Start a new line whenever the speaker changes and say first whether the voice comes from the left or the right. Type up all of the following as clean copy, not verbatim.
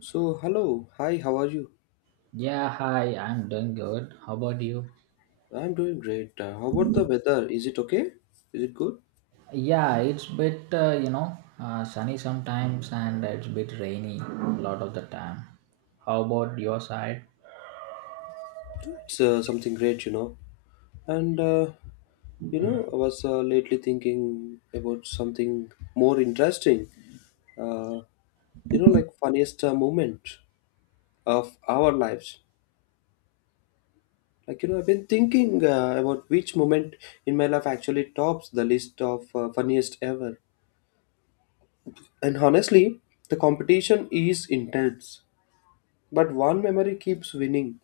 left: So, hello. Hi, how are you?
right: Yeah, hi, I'm doing good. How about you?
left: I'm doing great. How about the weather? Is it okay? Is it good?
right: Yeah, it's bit, sunny sometimes and it's bit rainy a lot of the time. How about your side?
left: Yeah, it's something great. And, I was lately thinking about something more interesting. Uh, like funniest moment of our lives. Like, I've been thinking about which moment in my life actually tops the list of funniest ever. And honestly, the competition is intense. But one memory keeps winning.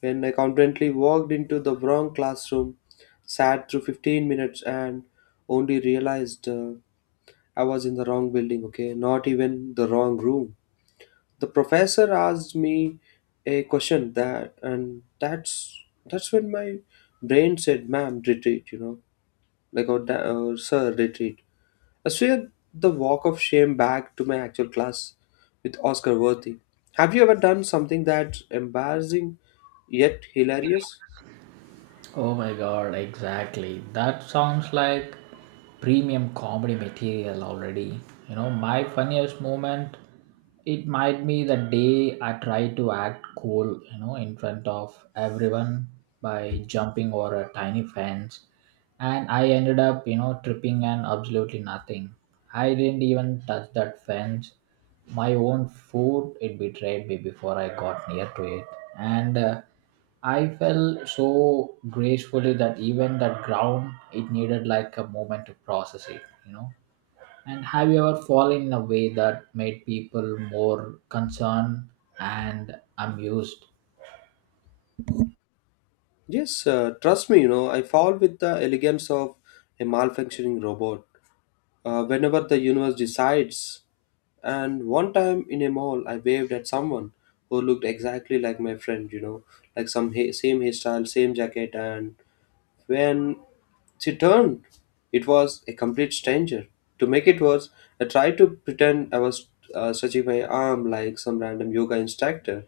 left: When I confidently walked into the wrong classroom, sat through 15 minutes, and only realized I was in the wrong building, okay? Not even the wrong room. The professor asked me a question, and that's when my brain said, "Ma'am, retreat," like, or, or sir, retreat. I swear the walk of shame back to my actual class with Oscar Worthy. Have you ever done something that embarrassing yet hilarious?
right: Oh my god, exactly. That sounds like premium comedy material already. My funniest moment, it might be the day I tried to act cool, in front of everyone by jumping over a tiny fence. And I ended up, tripping and absolutely nothing. I didn't even touch that fence. My own foot, it betrayed me before I got near to it. And I felt so gracefully that even that ground, it needed like a moment to process it. And have you ever fallen in a way that made people more concerned and amused?
left: Yes, trust me, I fall with the elegance of a malfunctioning robot. Whenever the universe decides, and one time in a mall, I waved at someone who looked exactly like my friend, like some same hairstyle, same jacket, and when she turned, it was a complete stranger. To make it worse, I tried to pretend I was stretching my arm like some random yoga instructor.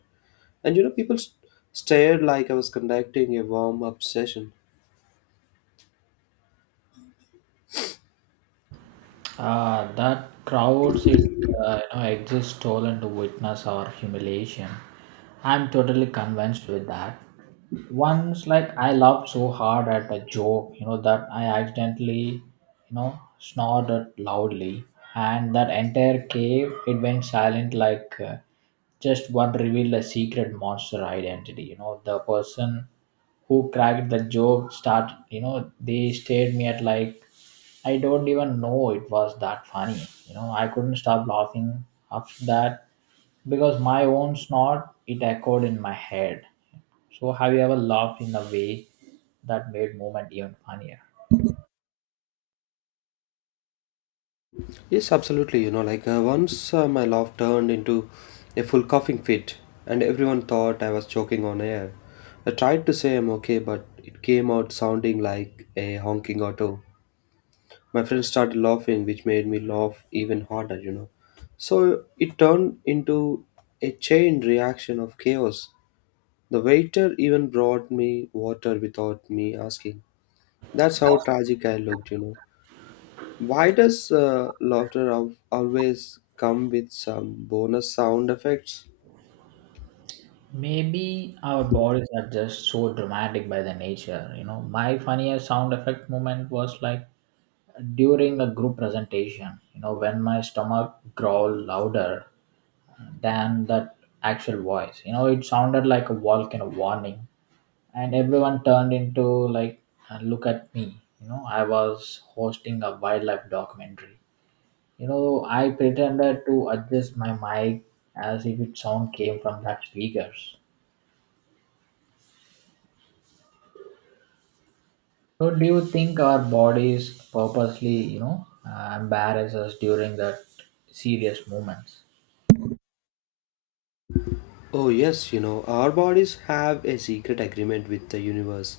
left: And people stared like I was conducting a warm up session.
right: Ah, that crowds it exist stolen to witness our humiliation. I'm totally convinced with that. Once, like I laughed so hard at a joke, that I accidentally, snorted loudly, and that entire cave it went silent. Like just one revealed a secret monster identity. The person who cracked the joke start. They stared me at like I don't even know it was that funny. I couldn't stop laughing after that because my own snort it echoed in my head. So have you ever laughed in a way that made movement even funnier?
left: Yes, absolutely. Like once my laugh turned into a full coughing fit, and everyone thought I was choking on air. I tried to say I'm okay, but it came out sounding like a honking auto. My friend started laughing, which made me laugh even harder. So it turned into a chain reaction of chaos. The waiter even brought me water without me asking. That's how tragic I looked. Why does laughter always come with some bonus sound effects?
right: Maybe our bodies are just so dramatic by the nature. My funniest sound effect moment was like during a group presentation. When my stomach growled louder than that actual voice. It sounded like a volcano warning, and everyone turned into like look at me. I was hosting a wildlife documentary. I pretended to adjust my mic as if its sound came from that speakers. So do you think our bodies purposely embarrass us during that serious moments?
left: Oh, yes, our bodies have a secret agreement with the universe,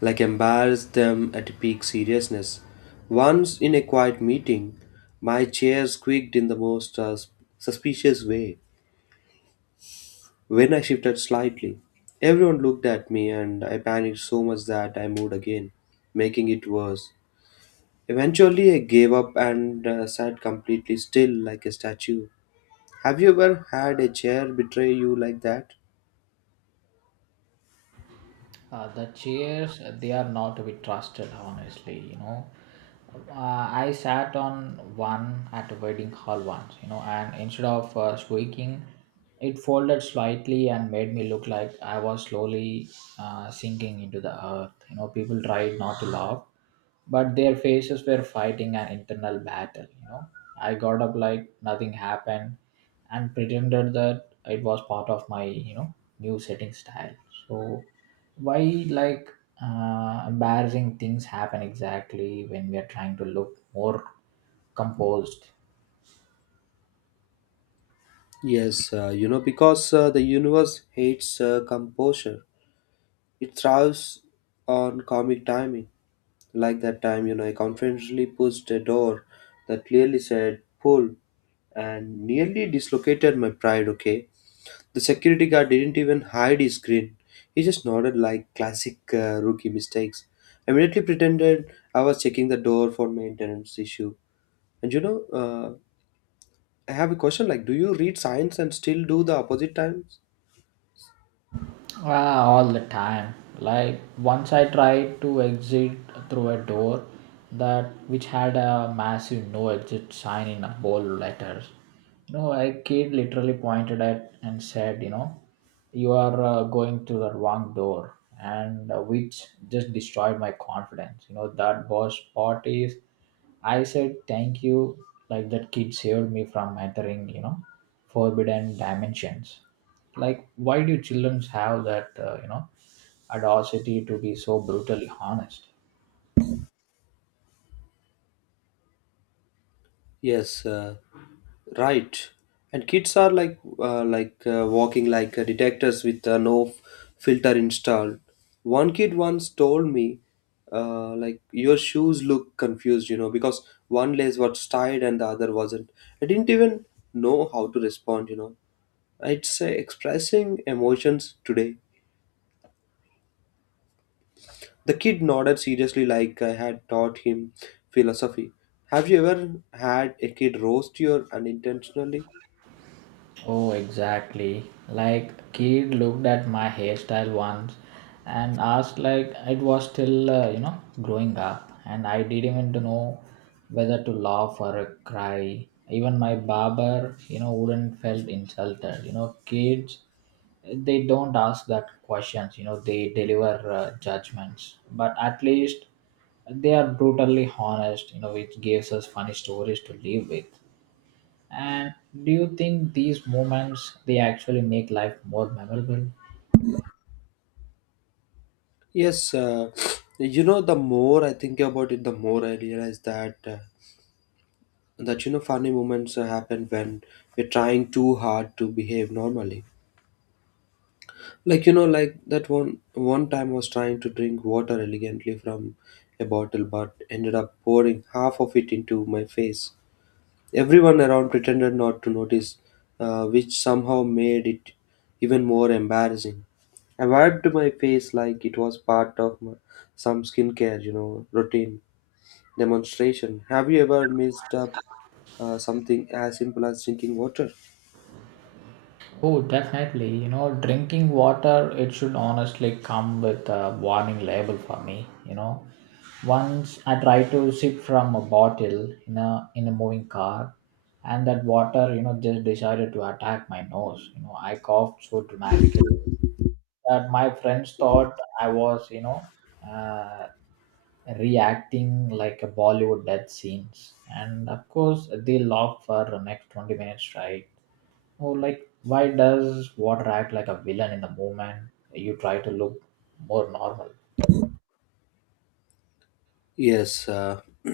left: like embarrass them at peak seriousness. Once in a quiet meeting, my chair squeaked in the most suspicious way when I shifted slightly. Everyone looked at me and I panicked so much that I moved again, making it worse. Eventually, I gave up and sat completely still like a statue. Have you ever had a chair betray you like that?
right: The chairs, they are not to be trusted, honestly. I sat on one at a wedding hall once, and instead of squeaking, it folded slightly and made me look like I was slowly sinking into the earth. People tried not to laugh, but their faces were fighting an internal battle. I got up like nothing happened and pretended that it was part of my, new setting style. So, why like embarrassing things happen exactly when we are trying to look more composed?
left: Yes, because the universe hates composure. It thrives on comic timing. Like that time, I confidently pushed a door that clearly said pull and nearly dislocated my pride, okay? The security guard didn't even hide his grin. He just nodded like classic rookie mistakes. I immediately pretended I was checking the door for maintenance issue. And I have a question like, do you read science and still do the opposite times?
right: Ah, all the time. Like once I tried to exit through a door that which had a massive no exit sign in a bold letters. A kid literally pointed at and said, you are going to the wrong door, and which just destroyed my confidence, that boss parties. I said thank you, like that kid saved me from entering, forbidden dimensions. Like, why do children have that, audacity to be so brutally honest?
left: Yes, right. And kids are like walking like detectors with no filter installed. One kid once told me, like your shoes look confused, because one lace was tied and the other wasn't. I didn't even know how to respond. It's expressing emotions today. The kid nodded seriously, like I had taught him philosophy. Have you ever had a kid roast you unintentionally?
right: Oh, exactly. Like kid looked at my hairstyle once and asked like it was still growing up, and I didn't even know whether to laugh or cry. Even my barber, wouldn't felt insulted. Kids they don't ask that questions. They deliver judgments, but at least they are brutally honest. Which gives us funny stories to live with. And do you think these moments they actually make life more memorable?
left: Yes, the more I think about it, the more I realize that funny moments happen when we're trying too hard to behave normally. Like like that one time I was trying to drink water elegantly from a bottle, but ended up pouring half of it into my face. Everyone around pretended not to notice, which somehow made it even more embarrassing. I wiped my face like it was part of my, some skincare, routine demonstration. Have you ever messed up something as simple as drinking water?
right: Oh, definitely. Drinking water it should honestly come with a warning label for me. Once I tried to sip from a bottle in a moving car, and that water just decided to attack my nose. I coughed so dramatically that my friends thought I was. Uh, reacting like a Bollywood death scenes. And of course, they laugh for the next 20 minutes, right? Oh, like, why does water act like a villain in the moment? You try to look more normal.
left: Yes,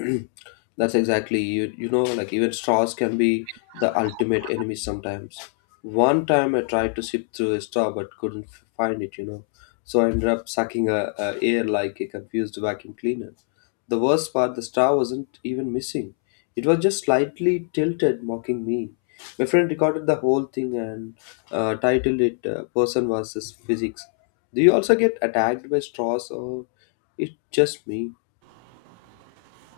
left: that's exactly you. Like even straws can be the ultimate enemy sometimes. One time I tried to sip through a straw but couldn't find it. So I ended up sucking a air like a confused vacuum cleaner. The worst part, the straw wasn't even missing. It was just slightly tilted, mocking me. My friend recorded the whole thing and titled it "Person versus Physics." Do you also get attacked by straws, or it's just me?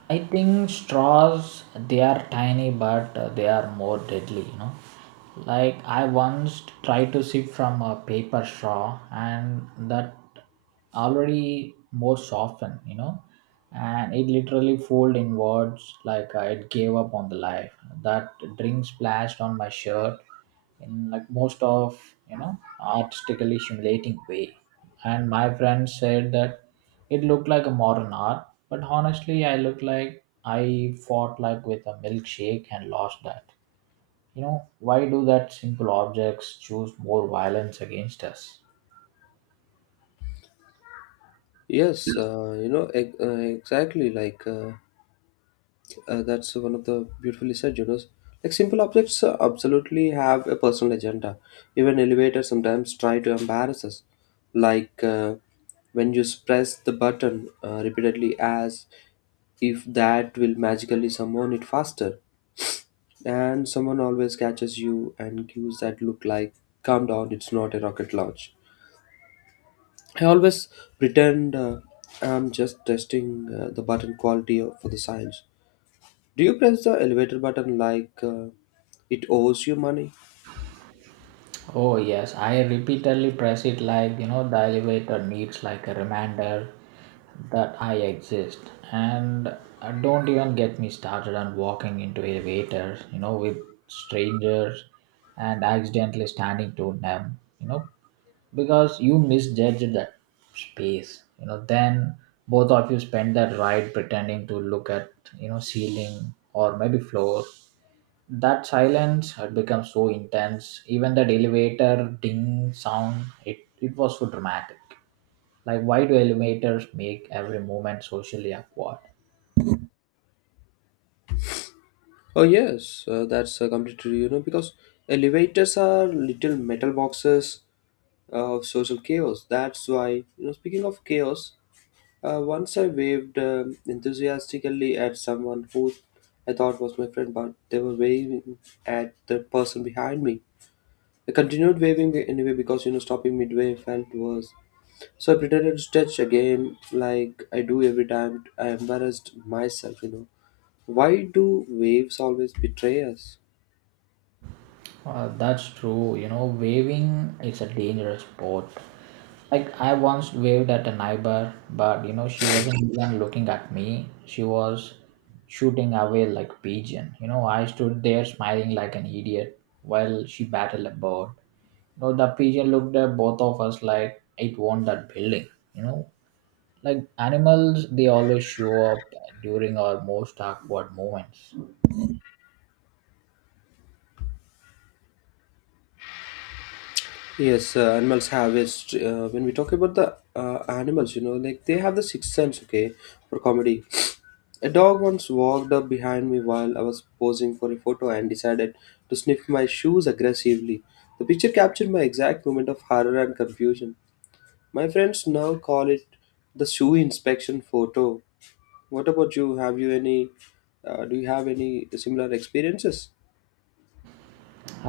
right: I think straws they are tiny but they are more deadly. Like I once tried to sip from a paper straw and that already more softened. And it literally folded inwards like it gave up on the life. That drink splashed on my shirt in like most of, artistically humiliating way. And my friend said that it looked like a modern art, but honestly, I looked like I fought like with a milkshake and lost that. Why do that simple objects choose more violence against us?
left: Yes, exactly. Like, that's one of the beautifully said. Like, simple objects absolutely have a personal agenda. Even elevators sometimes try to embarrass us. Like, when you press the button repeatedly as if that will magically summon it faster. And someone always catches you and gives that look like, calm down, it's not a rocket launch. I always pretend I'm just testing the button quality of, for the science. Do you press the elevator button like it owes you money?
right: Oh yes, I repeatedly press it like the elevator needs like a reminder that I exist. And don't even get me started on walking into elevators, with strangers and accidentally standing to them. Because you misjudged that space, then both of you spend that ride pretending to look at, ceiling or maybe floor. That silence had become so intense even that elevator ding sound it was so dramatic. Like why do elevators make every moment socially awkward?
left: Oh yes, that's completely because elevators are little metal boxes of social chaos. That's why. Speaking of chaos, once I waved enthusiastically at someone who I thought was my friend, but they were waving at the person behind me. I continued waving anyway because stopping midway felt worse. So I pretended to stretch again like I do every time. I embarrassed myself. Why do waves always betray us?
right: That's true. Waving is a dangerous sport. Like I once waved at a neighbor, but she wasn't even looking at me. She was shooting away like a pigeon. I stood there smiling like an idiot while she battled a bird. The pigeon looked at both of us like it won that building. You know like animals they always show up during our most awkward moments.
left: Yes, animals have a when we talk about the animals, like they have the sixth sense, okay, for comedy. A dog once walked up behind me while I was posing for a photo and decided to sniff my shoes aggressively. The picture captured my exact moment of horror and confusion. My friends now call it the shoe inspection photo. What about you? Have you any? Do you have any similar experiences?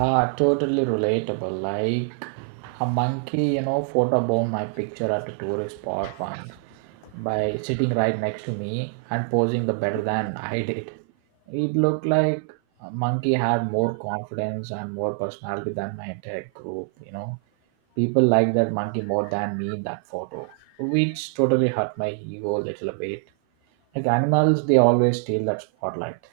right: Ah, totally relatable. Like a monkey, photobombed my picture at a tourist spot once by sitting right next to me and posing the better than I did. It looked like a monkey had more confidence and more personality than my entire group. People liked that monkey more than me in that photo, which totally hurt my ego a little bit. Like animals, they always steal that spotlight.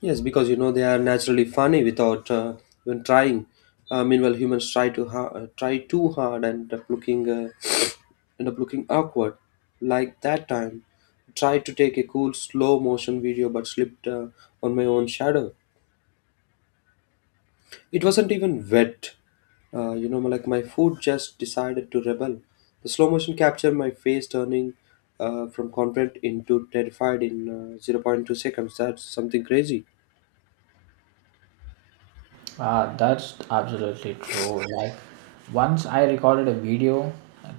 left: Yes, because they are naturally funny without even trying. Meanwhile, humans try too hard and end up looking end up looking awkward. Like that time, tried to take a cool slow motion video but slipped on my own shadow. It wasn't even wet. Like my food just decided to rebel. The slow motion captured my face turning from confident into terrified in zero point 0.2 seconds. That's something crazy.
right: Ah, that's absolutely true. Like, once I recorded a video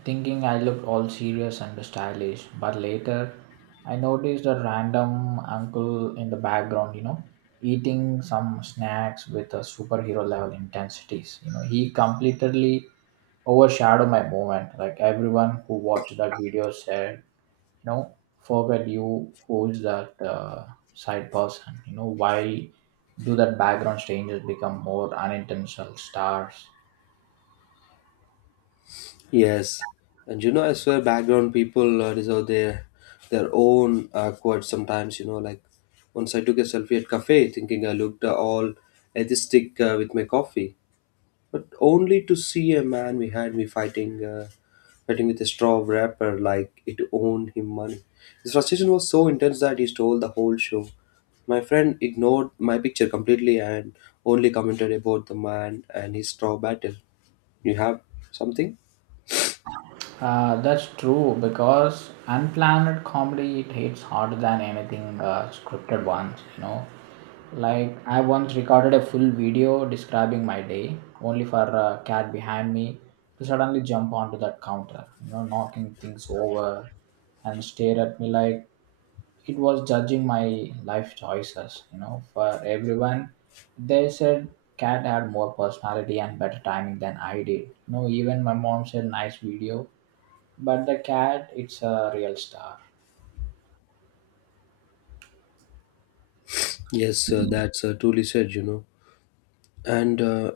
right: thinking I looked all serious and stylish, but later I noticed a random uncle in the background, eating some snacks with a superhero level intensities. He completely overshadowed my moment. Like, everyone who watched that video said, you know forget you, who is that side person. Why do that background changes become more unintentional stars?
left: Yes, and I swear, background people deserve their own quotes sometimes. Like once I took a selfie at cafe, thinking I looked all atheistic with my coffee. But only to see a man behind me fighting with a straw wrapper like it owned him money. His frustration was so intense that he stole the whole show. My friend ignored my picture completely and only commented about the man and his straw battle. You have something?
right: That's true, because unplanned comedy it hits harder than anything scripted ones. Like I once recorded a full video describing my day, only for a cat behind me to suddenly jump onto that counter, knocking things over and stare at me like it was judging my life choices. For everyone, they said cat had more personality and better timing than I did. Even my mom said nice video, but the cat it's a real star.
left: Yes, that's truly said. And uh,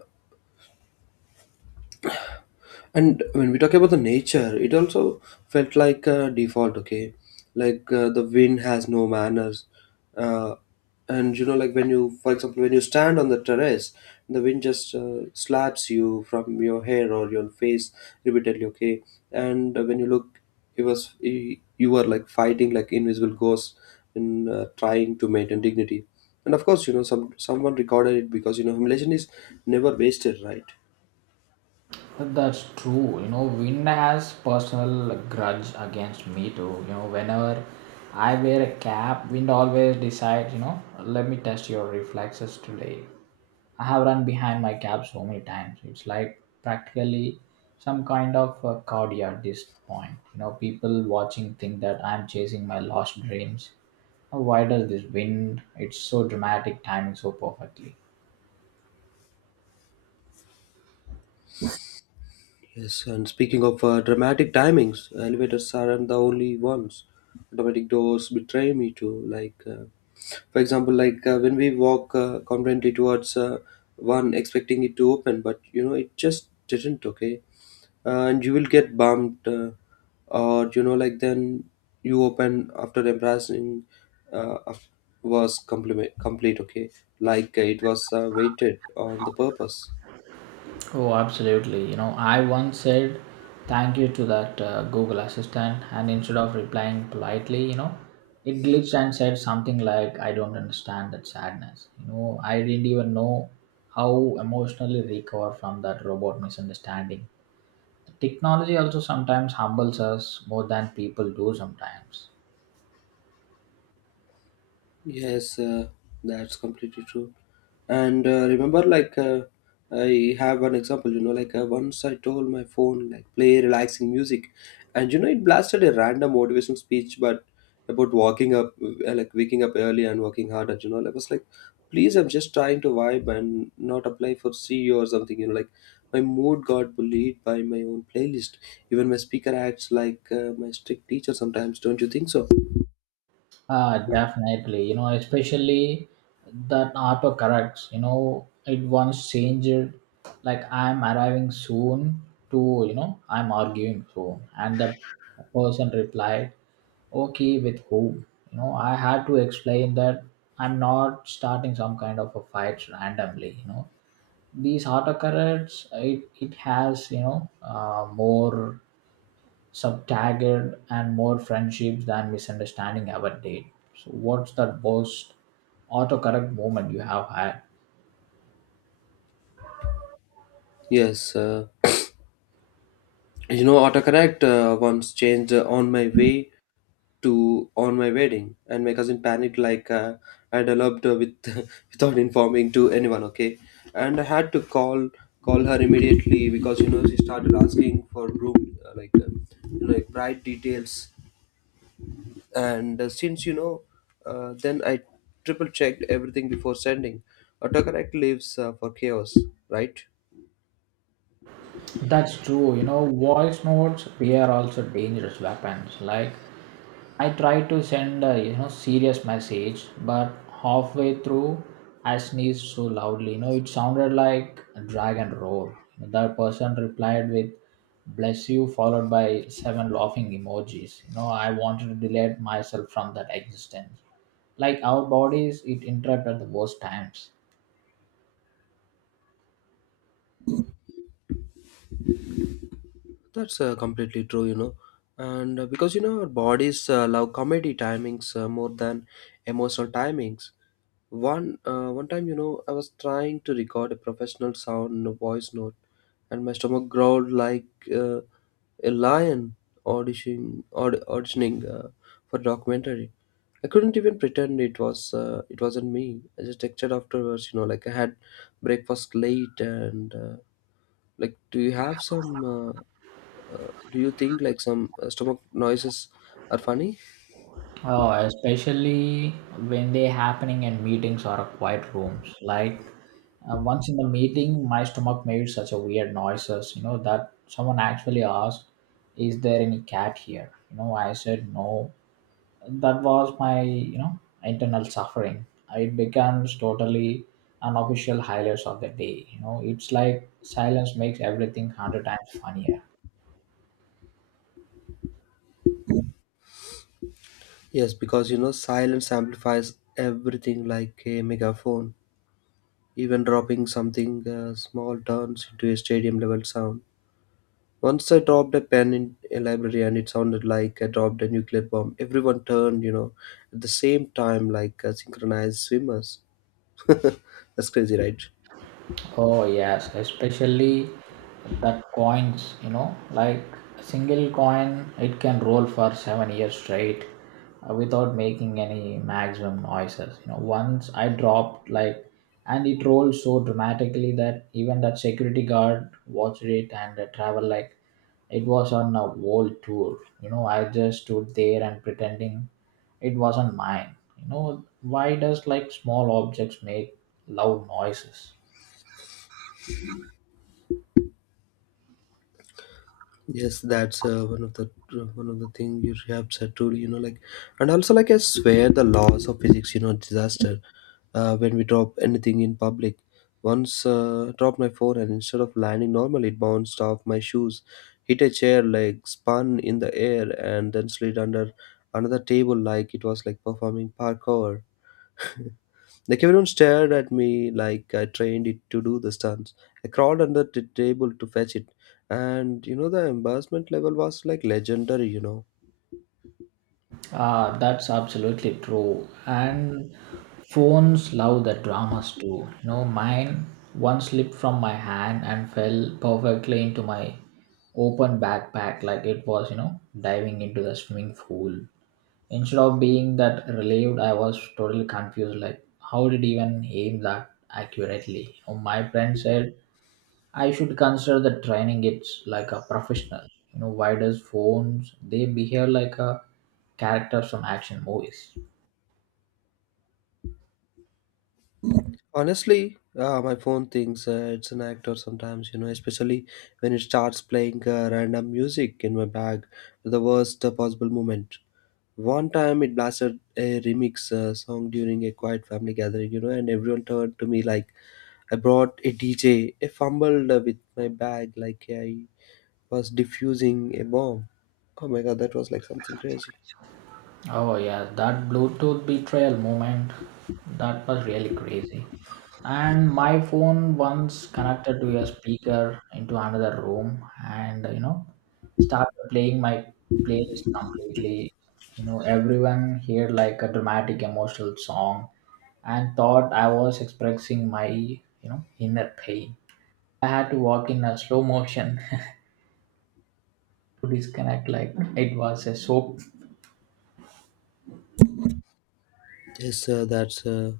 left: and when we talk about the nature, it also felt like a default, okay? Like, the wind has no manners. uh, and like when you, for example, when you stand on the terrace, the wind just slaps you from your hair or your face, repeatedly, okay? And when you look, it was you, you were like fighting like invisible ghosts and trying to maintain dignity. And of course, someone recorded it because humiliation is never wasted, right?
right: That's true. Vin has personal grudge against me too. Whenever I wear a cap, wind always decides, let me test your reflexes today. I have run behind my cab so many times. It's like practically some kind of a cardia at this point. People watching think that I'm chasing my lost dreams. How wide does this wind? It's so dramatic, timing so perfectly.
left: Yes, and speaking of dramatic timings, elevators aren't the only ones. Automatic doors betray me too. Like, for example, like when we walk confidently towards one, expecting it to open, but it just didn't. Okay, and you will get bumped, or like then you open after embarrassing uh, af- was compliment complete. Okay, like it was waited on the purpose.
right: Oh, absolutely. I once said thank you to that Google Assistant, and instead of replying politely, it glitched and said something like, I don't understand that sadness. I didn't even know how emotionally recover from that robot misunderstanding. The technology also sometimes humbles us more than people do sometimes.
left: Yes, that's completely true. And remember, like, I have one example, like, once I told my phone, like, play relaxing music, and it blasted a random motivational speech, but about walking up, like, waking up early and working harder, like, I was like, please, I'm just trying to vibe and not apply for CEO or something, like, my mood got bullied by my own playlist. Even my speaker acts like my strict teacher sometimes, don't you think so?
right: Definitely, especially that autocorrects, it once changed like I'm arriving soon to, I'm arguing soon. And the person replied, okay, with whom? I had to explain that I'm not starting some kind of a fight randomly. These autocorrects, it has, more Subtagged and more friendships than misunderstanding ever did. So what's the most autocorrect moment you have had?
left: Yes. Autocorrect once changed "on my way" to "on my wedding," and my cousin panicked like I developed with without informing to anyone. Okay, and I had to call her immediately because you know she started asking for room you know, like bride details, and since you know, then I triple checked everything before sending. Autocorrect lives for chaos, right?
right: That's true. Voice notes, they are also dangerous weapons. Like I tried to send a serious message, but halfway through I sneezed so loudly. It sounded like a dragon roar. That person replied with "bless you" followed by seven laughing emojis. I wanted to delete myself from that existence. Like our bodies, it interrupt at the worst times.
left: That's completely true, you know. And because you know our bodies love comedy timings more than emotional timings. One time, you know, I was trying to record a professional sound voice note, and my stomach growled like uh, a lion auditioning for a documentary. I couldn't even pretend it wasn't me. I just texted afterwards, you know, like I had breakfast late and like, do you have some do you think like some stomach noises are funny?
right: Oh, especially when they happening in meetings or quiet rooms. Like once in the meeting, my stomach made such a weird noises, that someone actually asked, "Is there any cat here?" I said no. That was my, internal suffering. It becomes totally unofficial highlights of the day. It's like silence makes everything 100 times funnier.
left: Yes, because you know silence amplifies everything like a megaphone. Even dropping something small turns into a stadium level sound. Once I dropped a pen in a library and it sounded like I dropped a nuclear bomb. Everyone turned, you know, at the same time like synchronized swimmers. That's crazy, right?
right: Oh yes, especially that coins, like a single coin, it can roll for 7 years straight without making any maximum noises. Once I dropped like, and it rolled so dramatically that even that security guard watched it and travel like it was on a world tour. I just stood there and pretending it wasn't mine. Why does like small objects make loud noises?
left: Yes, that's one of the thing you have said truly, you know, like, and also like I swear the laws of physics, you know, disaster. When we drop anything in public, once dropped my phone and instead of landing normally, it bounced off my shoes, hit a chair, like spun in the air, and then slid under another table like it was like performing parkour. The everyone stared at me like I trained it to do the stunts. I crawled under the table to fetch it, and you know the embarrassment level was like legendary. You know,
right: Ah, that's absolutely true. And phones love the dramas too. Mine one slipped from my hand and fell perfectly into my open backpack like it was, diving into the swimming pool. Instead of being that relieved, I was totally confused. Like, how did he even aim that accurately? My friend said I should consider the training it's like a professional. Why does phones they behave like a characters from action movies?
left: honestly, my phone thinks it's an actor sometimes. You know, especially when it starts playing random music in my bag at the worst possible moment. One time it blasted a remix song during a quiet family gathering, you know, and everyone turned to me like I brought a DJ. I fumbled with my bag like I was defusing a bomb. Oh my god, that was like something crazy.
right: Oh yeah, that Bluetooth betrayal moment, that was really crazy. And my phone once connected to a speaker into another room, and started playing my playlist completely. Everyone heard like a dramatic emotional song, and thought I was expressing my inner pain. I had to walk in a slow motion to disconnect. Like it was a soap.
left: Yes,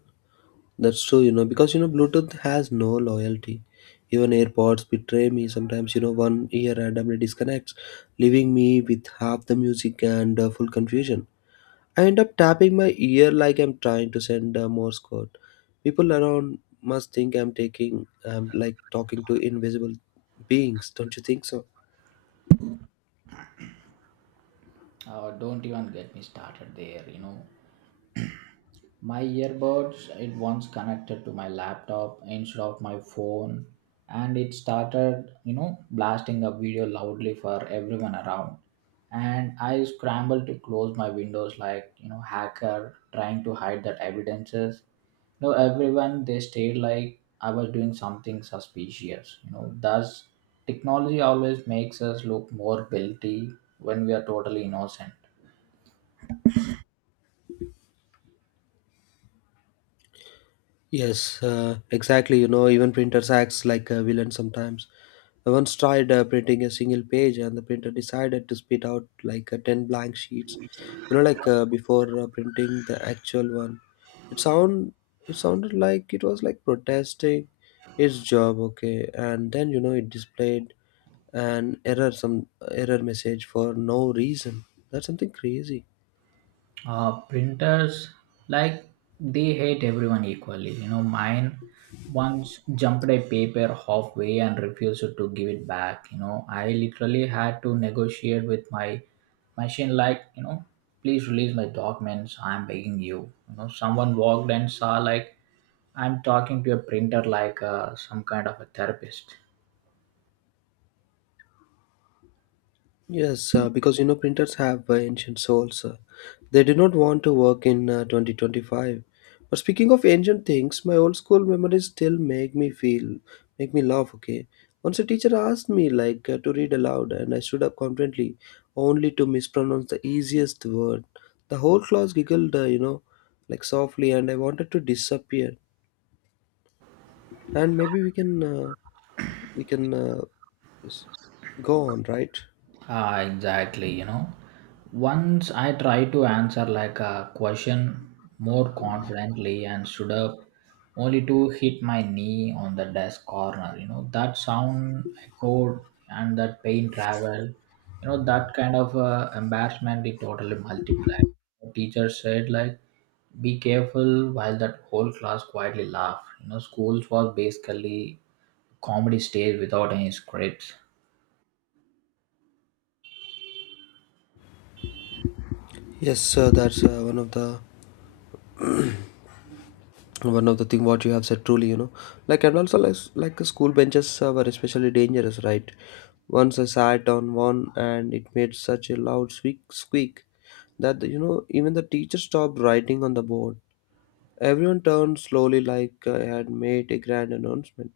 left: that's true. You know, because you know, Bluetooth has no loyalty. Even AirPods betray me sometimes. You know, one ear randomly disconnects, leaving me with half the music and full confusion. I end up tapping my ear like I'm trying to send a Morse code. People around must think I'm taking, I'm like talking to invisible beings. Don't you think so?
right: Oh, don't even get me started there. You know. My earbuds, it once connected to my laptop instead of my phone, and it started, blasting a video loudly for everyone around. And I scrambled to close my windows like, hacker trying to hide that evidences. No, everyone they stayed like I was doing something suspicious. Thus technology always makes us look more guilty when we are totally innocent.
left: Yes, exactly. You know, even printers acts like a villain sometimes. I once tried printing a single page, and the printer decided to spit out like ten blank sheets. You know, like before printing the actual one. It sound it sounded like it was like protesting its job. Okay, and then you know it displayed an error, some error message for no reason. That's something crazy.
right: Printers, like, they hate everyone equally. Mine once jumped a paper halfway and refused to give it back. I literally had to negotiate with my machine like, please release my documents, I'm begging you. You know Someone walked and saw like, I'm talking to a printer like some kind of a therapist.
left: Yes, because you know printers have ancient souls. They do not want to work in 2025. But speaking of ancient things, my old school memories still make me feel, make me laugh. Okay, once a teacher asked me like to read aloud, and I stood up confidently, only to mispronounce the easiest word. The whole class giggled, you know, like softly, and I wanted to disappear. And maybe we can s- go on, right?
right: Ah, exactly. Once I tried to answer like a question more confidently and stood up only to hit my knee on the desk corner. That sound echoed and that pain traveled. That kind of embarrassment it totally multiplied. The teacher said like, be careful while that whole class quietly laughed. Schools was basically comedy stage without any scripts.
left: Yes, sir. That's one of the thing what you have said truly, you know, like, and also like school benches were especially dangerous, right? Once I sat on one and it made such a loud squeak that you know even the teacher stopped writing on the board. Everyone turned slowly like I had made a grand announcement.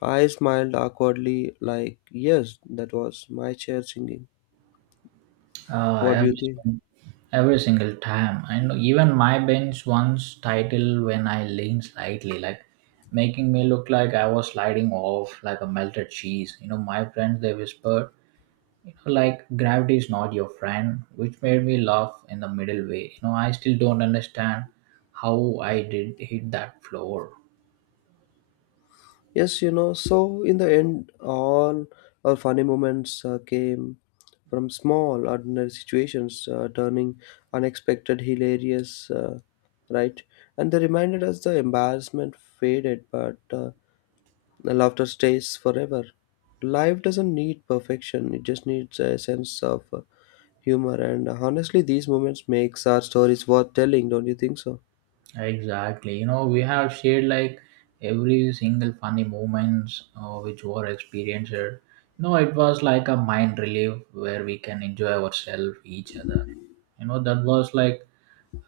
left: I smiled awkwardly like, yes, that was my chair singing.
right: Uh,
left: What do you
right: every,
left: think?
right: sin- every single time. And even my bench once titled when I leaned slightly, like making me look like I was sliding off like a melted cheese. My friends, they whispered, like gravity is not your friend, which made me laugh in the middle way. I still don't understand how I did hit that floor.
left: Yes, you know, so in the end all our funny moments came from small ordinary situations turning unexpected hilarious, right? And they reminded us the embarrassment faded, but the laughter stays forever. Life doesn't need perfection, it just needs a sense of humor, and honestly these moments makes our stories worth telling, don't you think so?
right: Exactly. We have shared like every single funny moments which were experienced. It was like a mind relief where we can enjoy ourselves, each other. That was like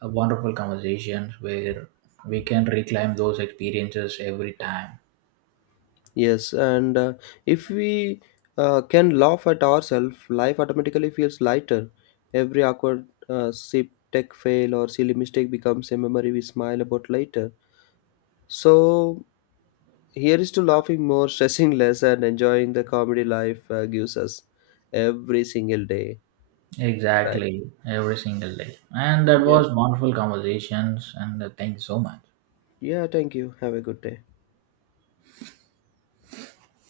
right: a wonderful conversation where we can reclaim those experiences every time.
left: Yes, and if we can laugh at ourselves, life automatically feels lighter. Every awkward sip, tech fail, or silly mistake becomes a memory we smile about later. So, here is to laughing more, stressing less, and enjoying the comedy life gives us every single day. Right.
right: Exactly, every single day. And that
left: Yeah.
right: was wonderful conversations. And thank you so much.
left: Yeah, thank you. Have a good day.